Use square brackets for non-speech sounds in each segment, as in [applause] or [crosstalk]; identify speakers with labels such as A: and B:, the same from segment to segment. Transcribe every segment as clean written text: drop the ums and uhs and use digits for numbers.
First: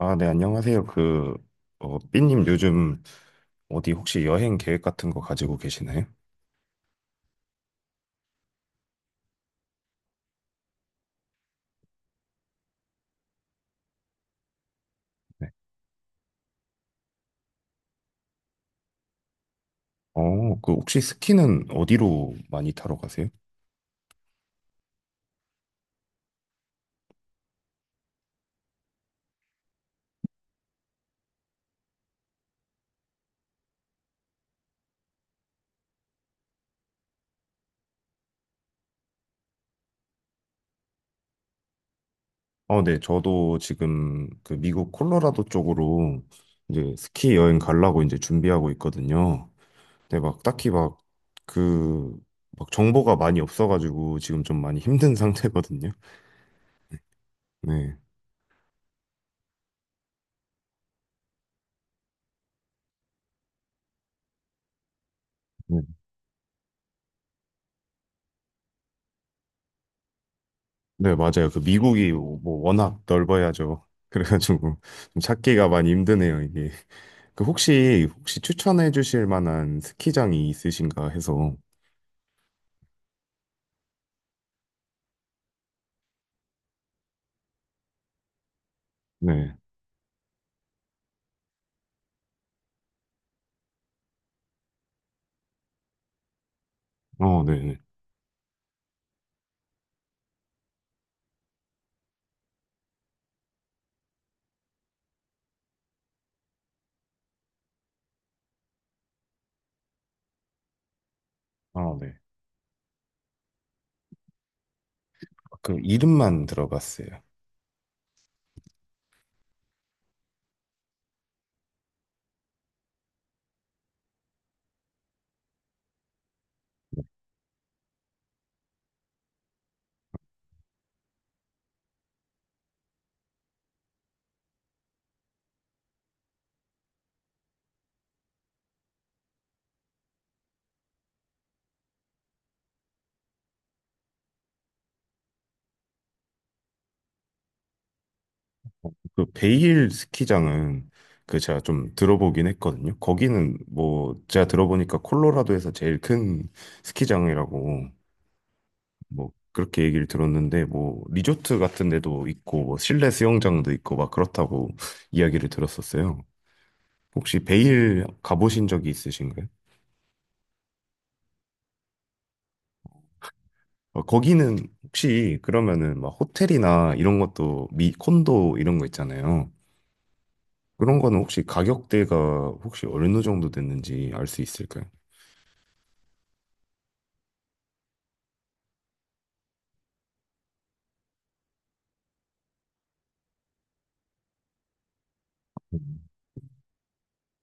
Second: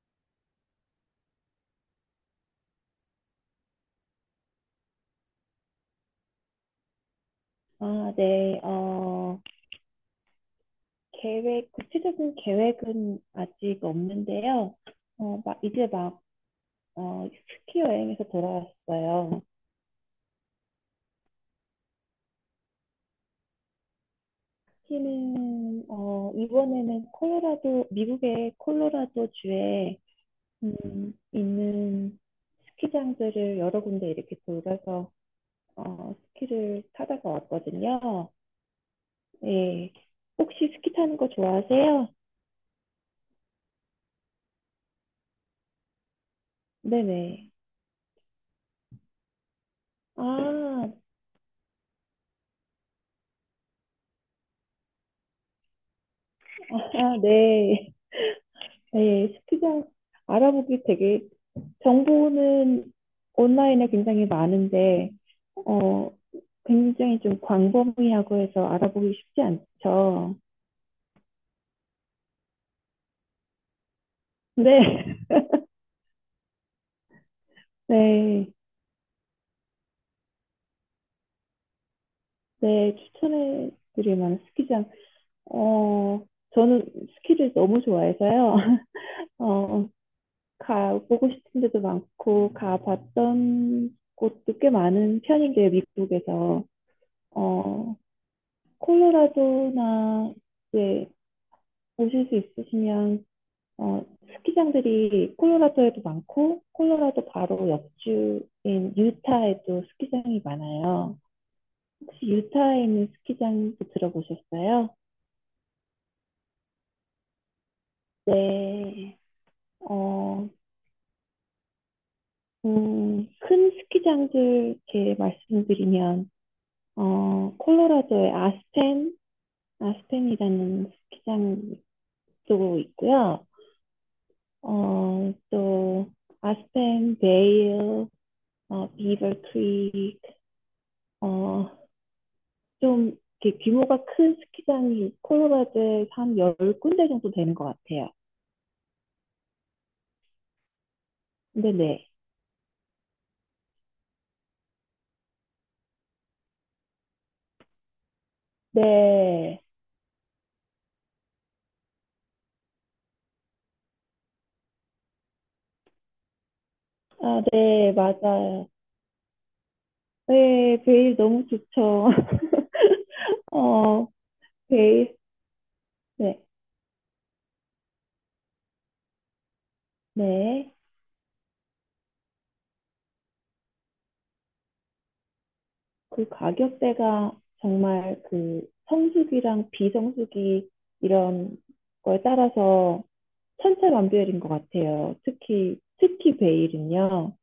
A: 아, 네, 안녕하세요. 그, 어, 삐님 요즘 어디 혹시 여행 계획 같은 거 가지고 계시나요?
B: 아, 네. 구체적인 계획은 아직 없는데요. 어,
A: 네.
B: 막, 이제 막, 스키 여행에서 돌아왔어요.
A: 어, 그 혹시 스키는 어디로 많이 타러 가세요?
B: 스키는, 이번에는 콜로라도, 미국의 콜로라도 주에, 있는 스키장들을 여러 군데 이렇게 돌아서, 스키를 타다가 왔거든요. 예. 혹시 스키 타는 거 좋아하세요?
A: 어, 네, 저도 지금 그 미국 콜로라도 쪽으로 이제 스키
B: 네네.
A: 여행 가려고 이제 준비하고 있거든요. 근데 막 딱히
B: 아,
A: 막 그, 막 정보가 많이 없어가지고 지금 좀 많이 힘든 [laughs] 상태거든요.
B: 아, 네.
A: 네.
B: 네, 스키장 알아보기 되게 정보는 온라인에 굉장히 많은데
A: 네,
B: 어 굉장히 좀 광범위하고 해서 알아보기 쉽지 않죠.
A: 네, 맞아요. 그 미국이 뭐 워낙 넓어야죠. [laughs] 그래가지고
B: 네,
A: 좀
B: [laughs]
A: 찾기가 많이 힘드네요, 이게. 그 혹시
B: 네,
A: 추천해 주실 만한 스키장이 있으신가 해서.
B: 네 추천해 드릴 만한 스키장. 어 저는 스키를 너무 좋아해서요. [laughs]
A: 네.
B: 어 가보고 싶은 데도 많고 가봤던 곳도 꽤 많은 편인데요, 미국에서.
A: 어, 네네.
B: 어 콜로라도나 이제 오실 수 있으시면 어, 스키장들이 콜로라도에도 많고 콜로라도 바로 옆주인 유타에도 스키장이 많아요.
A: 아, 네.
B: 혹시 유타에 있는 스키장도 들어보셨어요?
A: 그 이름만 들어봤어요.
B: 네. 어, 큰 스키장들 이렇게 말씀드리면 콜로라도의 아스펜, 아스펜이라는 스키장도 있고요. 또 아스펜, 베일, 비버 크릭 어, 좀 이렇게 규모가 큰 스키장이 콜로라도에서 한 열 군데 정도 되는 것 같아요.
A: 그 베일 스키장은 그 제가
B: 근데
A: 좀
B: 네.
A: 들어보긴 했거든요. 거기는 뭐 제가 들어보니까 콜로라도에서 제일 큰 스키장이라고 뭐
B: 네.
A: 그렇게 얘기를 들었는데, 뭐 리조트 같은 데도 있고 뭐 실내 수영장도 있고 막 그렇다고 [laughs] 이야기를 들었었어요. 혹시
B: 아, 네,
A: 베일 가보신
B: 맞아요.
A: 적이 있으신가요?
B: 네, 베일 너무 좋죠. [laughs]
A: 어,
B: 어,
A: 거기는
B: 베일.
A: 혹시 그러면은 막
B: 네.
A: 호텔이나 이런 것도 미 콘도 이런 거 있잖아요.
B: 네.
A: 그런 거는 혹시 가격대가 혹시 어느 정도 됐는지 알 수 있을까요?
B: 그 가격대가 정말 그 성수기랑 비성수기 이런 거에 따라서 천차만별인 것 같아요. 특히
A: 음.
B: 특히 베일은요.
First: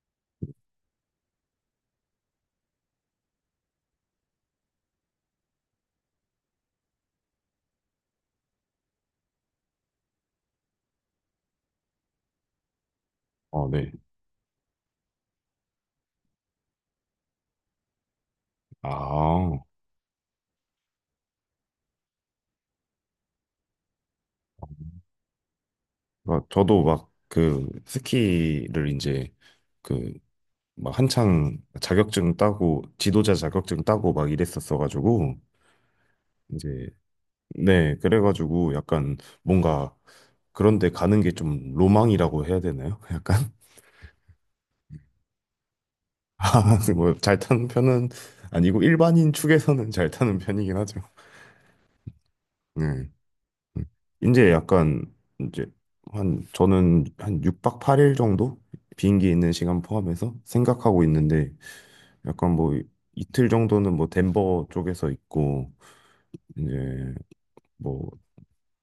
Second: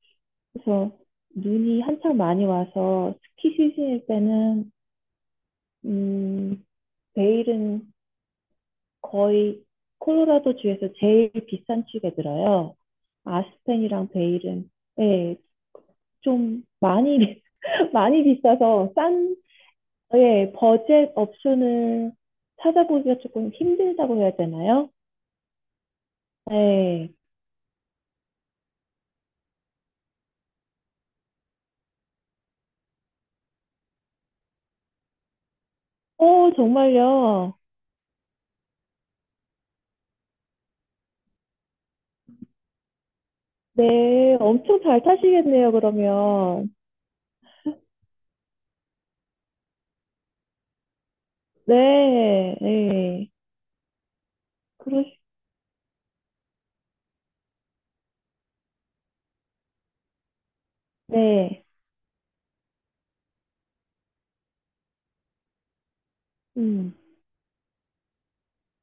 B: 그래서 눈이 한창 많이 와서 스키 시즌일 때는 음, 베일은 거의 콜로라도 주에서 제일 비싼 축에 들어요.
A: 어, 네.
B: 아스펜이랑 베일은 예, 좀 많이 [laughs] 많이 비싸서 싼
A: 아,
B: 예, 버젯 옵션을 찾아보기가 조금 힘들다고 해야 되나요?
A: 그러니까 저도 막
B: 네.
A: 그 스키를 이제 그 막 한창 자격증 따고 지도자 자격증 따고 막 이랬었어가지고 이제.
B: 정말요.
A: 네, 그래가지고 약간 뭔가 그런데 가는 게 좀 로망이라고 해야 되나요? [laughs] 약간.
B: 네, 엄청 잘 타시겠네요,
A: 아,
B: 그러면.
A: [laughs] 뭐, 잘 타는 편은 아니고, 일반인 축에서는 잘 타는 편이긴 하죠.
B: 네,
A: 네.
B: 네.
A: 음. 이제 약간,
B: 그러,
A: 이제, 한, 저는 한 6박 8일 정도? 비행기 있는 시간 포함해서 생각하고 있는데,
B: 네.
A: 약간 뭐, 이틀 정도는 뭐, 덴버 쪽에서 있고,
B: 음.
A: 이제, 뭐,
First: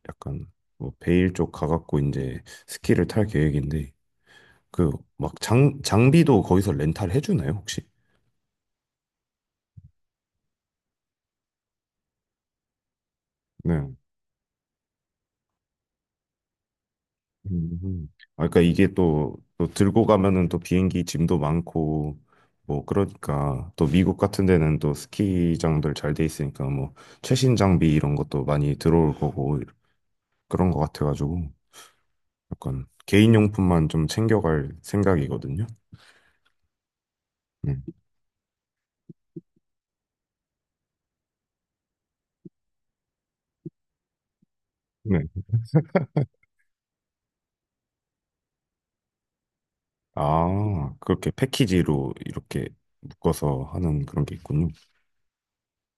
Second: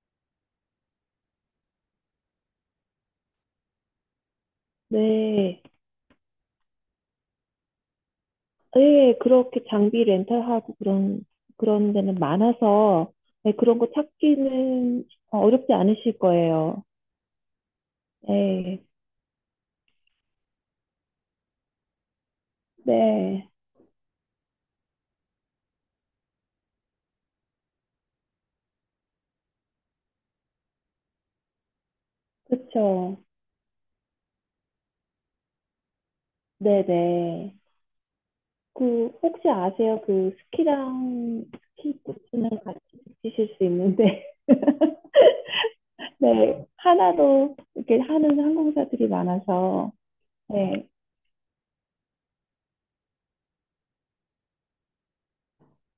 A: 약간, 뭐, 베일 쪽 가갖고, 이제, 스키를 탈 계획인데, 그, 막,
B: 네.
A: 장비도 거기서 렌탈 해주나요, 혹시?
B: 예, 그렇게 장비 렌탈하고 그런 데는 많아서, 네, 그런
A: 네.
B: 거 찾기는 어렵지 않으실 거예요.
A: 음. 아, 그러니까
B: 네.
A: 이게 또, 또 들고 가면은 또 비행기 짐도 많고, 뭐,
B: 네,
A: 그러니까 또 미국 같은 데는 또 스키장들 잘 돼 있으니까 뭐, 최신 장비 이런 것도 많이 들어올 거고, 그런 거 같아가지고, 약간
B: 그쵸.
A: 개인용품만 좀 챙겨갈 생각이거든요.
B: 네네.
A: 음.
B: 그, 혹시 아세요? 그, 스키랑 스키 부츠는 같이 붙이실 수 있는데,
A: 네.
B: [laughs] 네, 하나로 이렇게 하는 항공사들이 많아서, 네.
A: 아, 그렇게 패키지로 이렇게 묶어서 하는 그런 게 있군요.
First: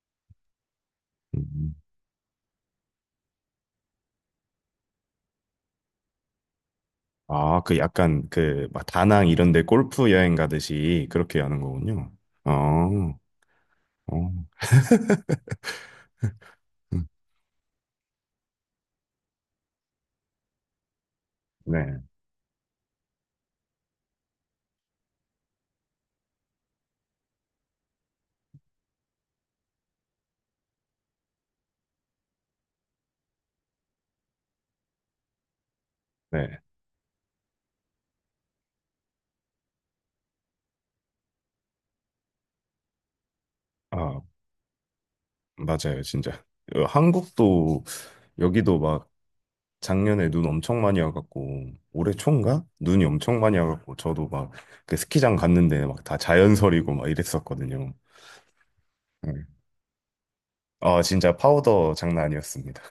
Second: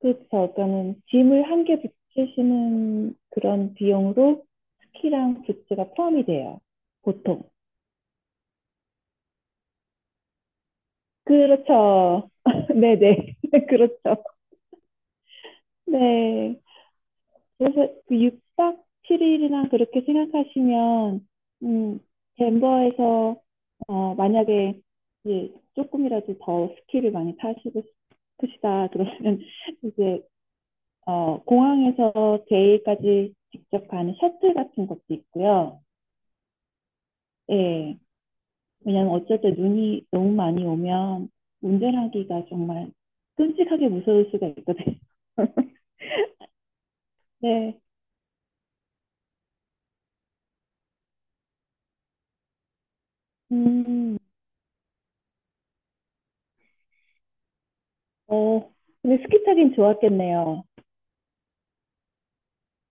B: 그렇죠. 그러니까는 짐을 한
A: 음.
B: 개 붙이시는 그런 비용으로 스키랑 부츠가 포함이 돼요. 보통.
A: 아, 그 약간 그, 막 다낭 이런 데 골프 여행 가듯이 그렇게 하는 거군요.
B: 그렇죠. [laughs]
A: 어.
B: 네네. [laughs] 그렇죠.
A: 어,
B: 네.
A: 음,
B: 그래서 그 6박 7일이나 그렇게 생각하시면,
A: 네,
B: 음, 덴버에서, 만약에, 예, 조금이라도 더 스키를 많이 타시고 싶으시다. 그러면 [laughs] 이제, 공항에서 제일까지 직접 가는 셔틀 같은 것도 있고요.
A: 네.
B: 예. 왜냐면 어쨌든 눈이 너무 많이 오면 운전하기가 정말 끔찍하게
A: 아,
B: 무서울 수가 있거든요. [laughs]
A: 맞아요, 진짜. 어,
B: 네.
A: 한국도 여기도 막 작년에 눈 엄청 많이 와갖고 올해 초인가? 눈이 엄청 많이 와갖고
B: 음,
A: 저도 그 스키장 갔는데 막 다 자연설이고 막 이랬었거든요.
B: 어, 근데 스키
A: 네.
B: 타긴 좋았겠네요.
A: 아, 진짜 파우더 장난 아니었습니다.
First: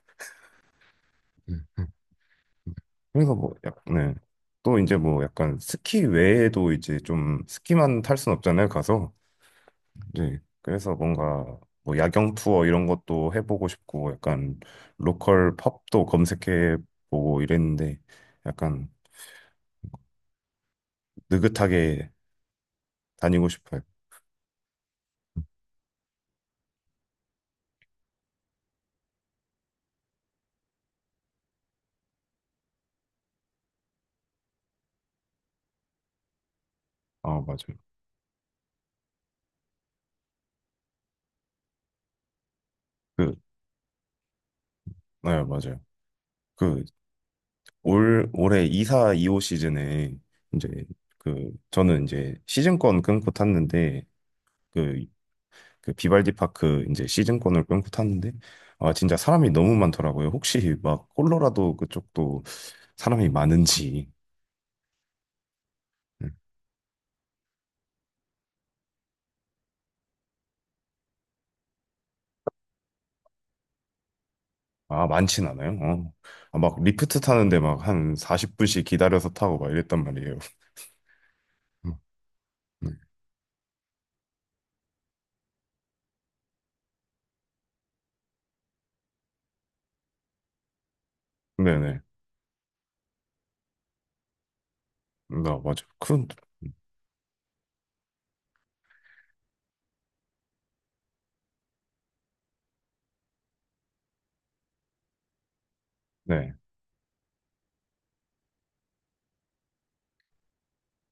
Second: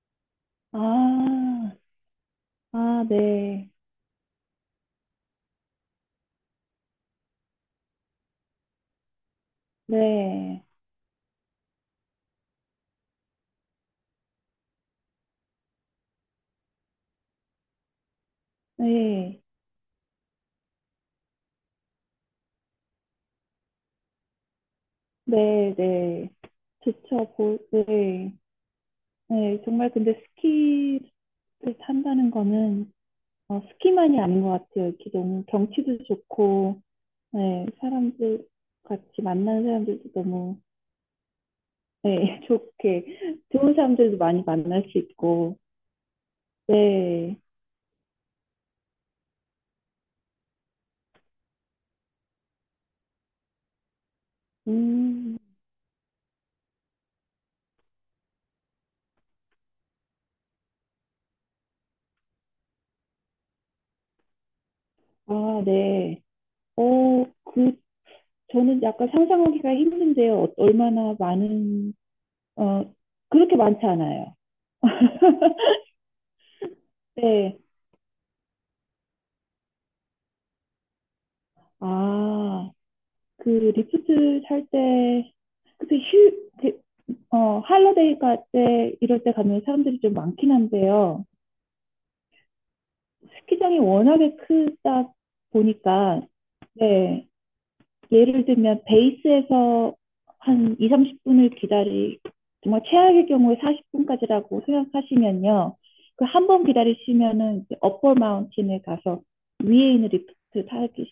A: 음,
B: 아,
A: 음, 음.
B: 아,
A: 그래서 뭐
B: 네.
A: 네. 또 이제 뭐 약간 스키 외에도 이제 좀 스키만 탈 순 없잖아요, 가서. 네.
B: 네.
A: 그래서 뭔가 뭐 야경 투어 이런 것도 해보고 싶고 약간 로컬 펍도 검색해 보고 이랬는데 약간
B: 네.
A: 느긋하게 다니고 싶어요.
B: 네, 네. 좋죠. 네. 네. 정말 근데 스키를 탄다는 거는 스키만이 아닌 것 같아요. 이렇게 너무 경치도 좋고,
A: 아,
B: 네,
A: 맞아요.
B: 사람들 같이 만나는 사람들도 너무, 네, [laughs] 좋게,
A: 그,
B: 좋은 사람들도 많이 만날 수
A: 네,
B: 있고,
A: 맞아요. 그
B: 네,
A: 올해 2사 2호 시즌에 이제 그 저는 이제 시즌권 끊고 탔는데 그,
B: 음,
A: 그 비발디 파크 이제 시즌권을 끊고 탔는데 아, 진짜 사람이 너무 많더라고요. 혹시 막 콜로라도 그쪽도 사람이 많은지.
B: 아, 네.
A: 음.
B: 그, 저는 약간 상상하기가 힘든데요. 얼마나 많은, 어, 그렇게 많지 않아요.
A: 아, 많진 않아요. 어. 아, 막 리프트 타는데
B: 네,
A: 막 한 40분씩 기다려서 타고 막 이랬단 말이에요. 음,
B: 아,
A: 네.
B: 그 리프트 탈 때, 그때 그 할러데이 갈 때, 이럴 때 가면 사람들이 좀 많긴 한데요.
A: 네네.
B: 스키장이 워낙에 크다
A: 나 맞아.
B: 보니까,
A: 큰,
B: 네, 예를 들면 베이스에서 한 2, 30분을 정말 최악의 경우에 40분까지라고 생각하시면요. 그 한
A: 네.
B: 번 기다리시면은 이제 업버 마운틴에 가서 위에 있는 리프트 타기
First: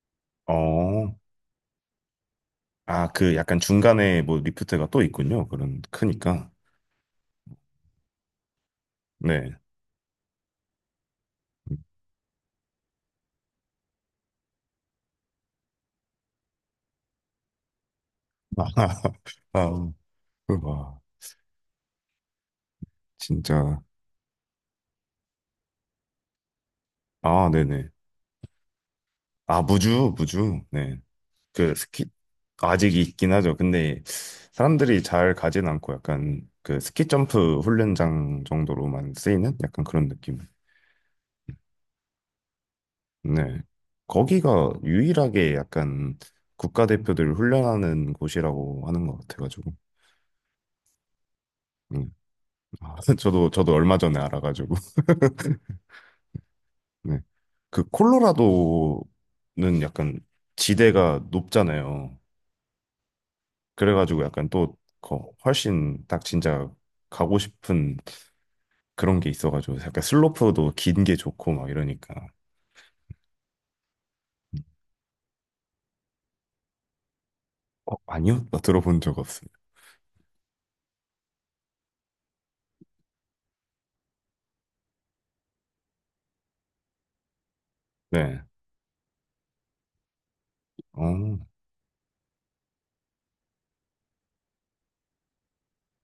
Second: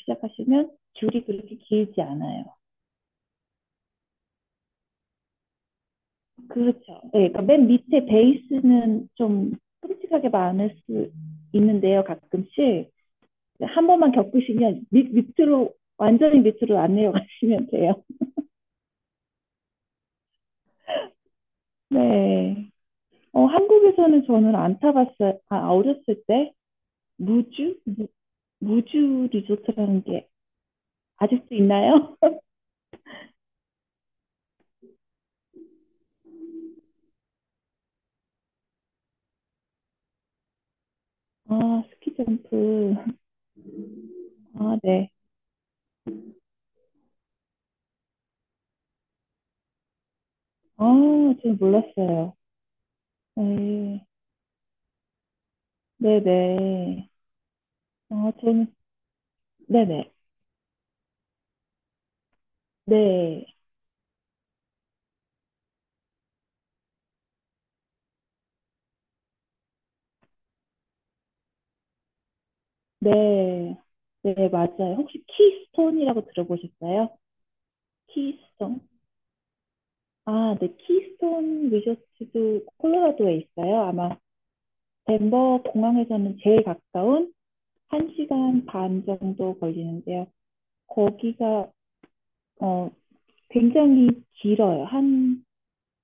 B: 시작하시면
A: 어.
B: 줄이 그렇게 길지 않아요.
A: 아, 그 약간 중간에 뭐 리프트가 또 있군요. 그런 크니까.
B: 그렇죠. 네, 그러니까 맨 밑에 베이스는 좀
A: 네.
B: 끔찍하게 많을 수
A: 음.
B: 있는데요, 가끔씩. 한 번만 겪으시면 밑으로, 완전히 밑으로 안 내려가시면 돼요.
A: [laughs] 아, 그 와,
B: 네.
A: 진짜.
B: 한국에서는 저는 안 타봤어요. 아, 어렸을 때
A: 아,
B: 무주?
A: 네네.
B: 무주
A: 아,
B: 리조트라는
A: 무주,
B: 게
A: 무주. 네.
B: 아직도
A: 그 스키,
B: 있나요? [laughs]
A: 아직 있긴 하죠. 근데 사람들이 잘 가진 않고 약간 그 스키 점프 훈련장 정도로만 쓰이는 약간 그런 느낌.
B: 아, 스키 점프.
A: 네. 거기가
B: 아, 네.
A: 유일하게 약간 국가대표들 훈련하는 곳이라고 하는 것 같아가지고.
B: 아, 저는
A: 네.
B: 몰랐어요.
A: 아, [laughs] 저도 얼마
B: 네.
A: 전에 알아가지고. [laughs]
B: 네네.
A: 네. 그
B: 아, 저는,
A: 콜로라도는
B: 네네.
A: 약간 지대가 높잖아요.
B: 네.
A: 그래가지고 약간 또 훨씬 딱 진짜 가고 싶은 그런 게 있어가지고 약간 슬로프도 긴 게 좋고 막 이러니까.
B: 네. 네, 맞아요. 혹시 키스톤이라고 들어보셨어요?
A: 어, 아니요? 나
B: 키스톤?
A: 들어본 적 없어요.
B: 아, 네. 키스톤 리조트도 콜로라도에 있어요. 아마 덴버 공항에서는 제일 가까운
A: 네.
B: 1시간 반 정도 걸리는데요.
A: 어,
B: 거기가 어, 굉장히 길어요. 한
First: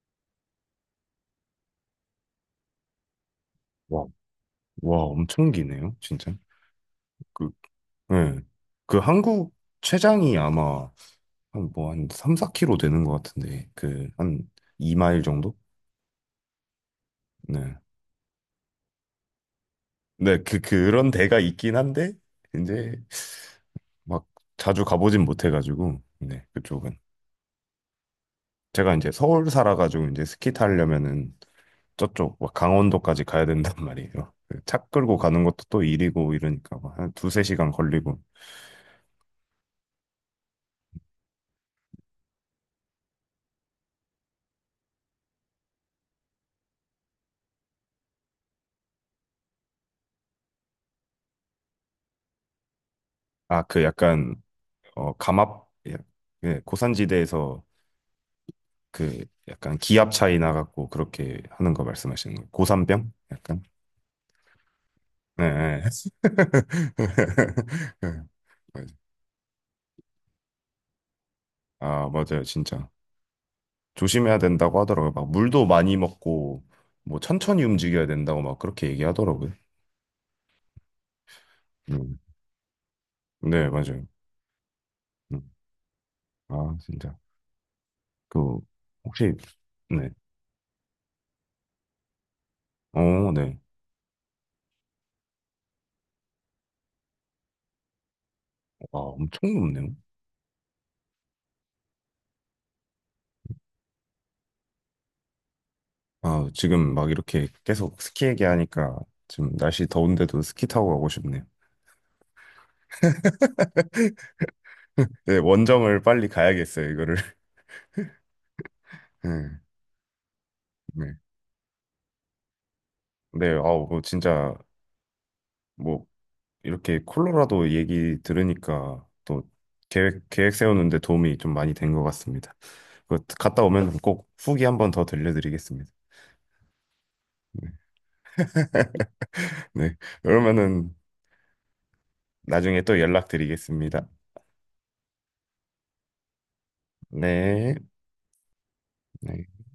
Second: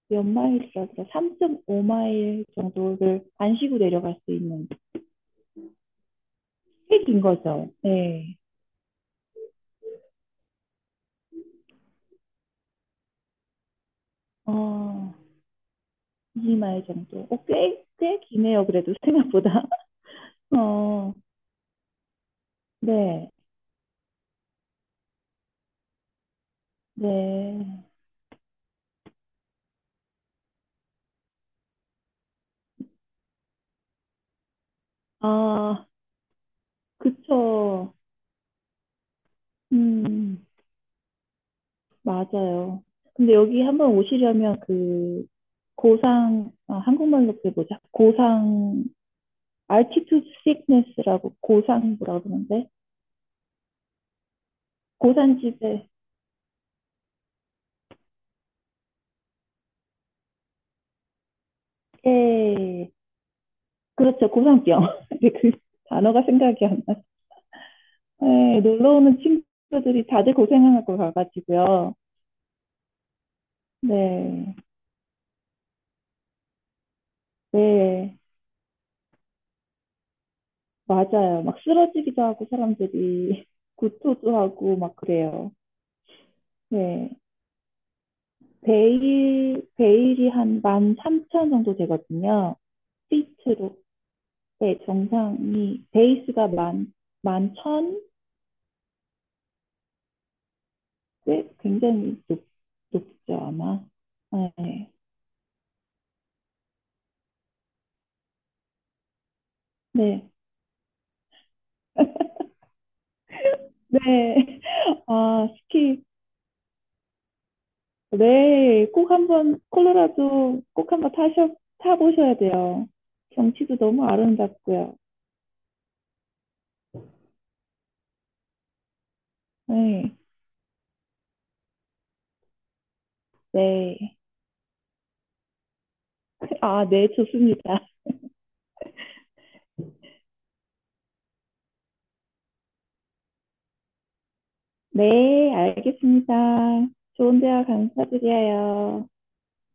B: 몇 마일이라 그래요. 3.5마일 정도를 안 쉬고
A: 와,
B: 내려갈 수 있는
A: 와, 엄청 기네요, 진짜.
B: 꽤 긴
A: 그.
B: 거죠. 네.
A: 네. 그 한국 최장이 아마 한 뭐 한 3, 4km 되는 것 같은데 그 한
B: 어,
A: 2마일 정도?
B: 2마일 정도.
A: 네.
B: 꽤, 꽤 기네요. 그래도 생각보다.
A: 네, 그 그런
B: 어,
A: 데가 있긴 한데 이제
B: 네,
A: 막 자주 가보진 못해가지고 네 그쪽은
B: 네.
A: 제가 이제 서울 살아가지고 이제 스키 타려면은 저쪽 막 강원도까지 가야 된단 [laughs] 말이에요. 그차 끌고 가는 것도 또
B: 아,
A: 일이고 이러니까 막한 두세 시간
B: 그쵸.
A: 걸리고.
B: 음, 맞아요. 근데 여기 한번 오시려면 그 고상, 아, 한국말로 그게 뭐지? 고상, altitude sickness라고 고상 뭐라 그러는데?
A: 아 그 약간 어 감압
B: 고산지대.
A: 예, 예, 고산지대에서 그 약간 기압 차이 나갖고 그렇게 하는 거 말씀하시는 거예요?
B: 예,
A: 고산병? 약간?
B: 그렇죠. 고산병. [laughs] 근데 그
A: 네. 네.
B: 단어가 생각이 안 나.
A: [laughs]
B: 네, 놀러 오는 친구들이 다들 고생하고 가가지고요.
A: 아 아, 맞아요. 진짜. 조심해야
B: 네,
A: 된다고 하더라고요. 막 물도 많이 먹고 뭐 천천히 움직여야
B: 네.
A: 된다고 막 그렇게 얘기하더라고요.
B: 맞아요. 막
A: 음.
B: 쓰러지기도 하고 사람들이
A: 네,
B: [laughs]
A: 맞아요.
B: 구토도 하고 막
A: 음.
B: 그래요.
A: 아,
B: 네.
A: 진짜. 그 혹시. 네.
B: 베일이 한만3천 정도 되거든요.
A: 어, 네.
B: 피트로. 네, 베이스가 만, 만 천?
A: 와, 엄청 높네요.
B: 네. 꽤 굉장히 높죠, 아마. 네.
A: 아, 지금 막 이렇게 계속 스키 얘기하니까 지금 날씨
B: 네.
A: 더운데도 스키 타고 가고 싶네요.
B: 네. [laughs]
A: 네,
B: 아,
A: 원정을
B: 스키.
A: 빨리 가야겠어요, 이거를.
B: 네. 꼭
A: 네,
B: 한번, 콜로라도 꼭 한번
A: 네.
B: 타보셔야 돼요.
A: 네,
B: 경치도
A: 아우, 뭐,
B: 너무
A: 진짜,
B: 아름답고요.
A: 뭐, 이렇게 콜로라도 얘기 들으니까 또
B: 네.
A: 계획, 계획 세우는데 도움이 좀 많이 된 것 같습니다. 그 갔다 오면
B: 네.
A: 꼭 후기 한번 더 들려드리겠습니다.
B: 아, 네,
A: 네.
B: 좋습니다.
A: 네. 그러면은 나중에 또 연락드리겠습니다.
B: 네, 알겠습니다. 좋은 대화
A: 네.
B: 감사드려요.
A: 네.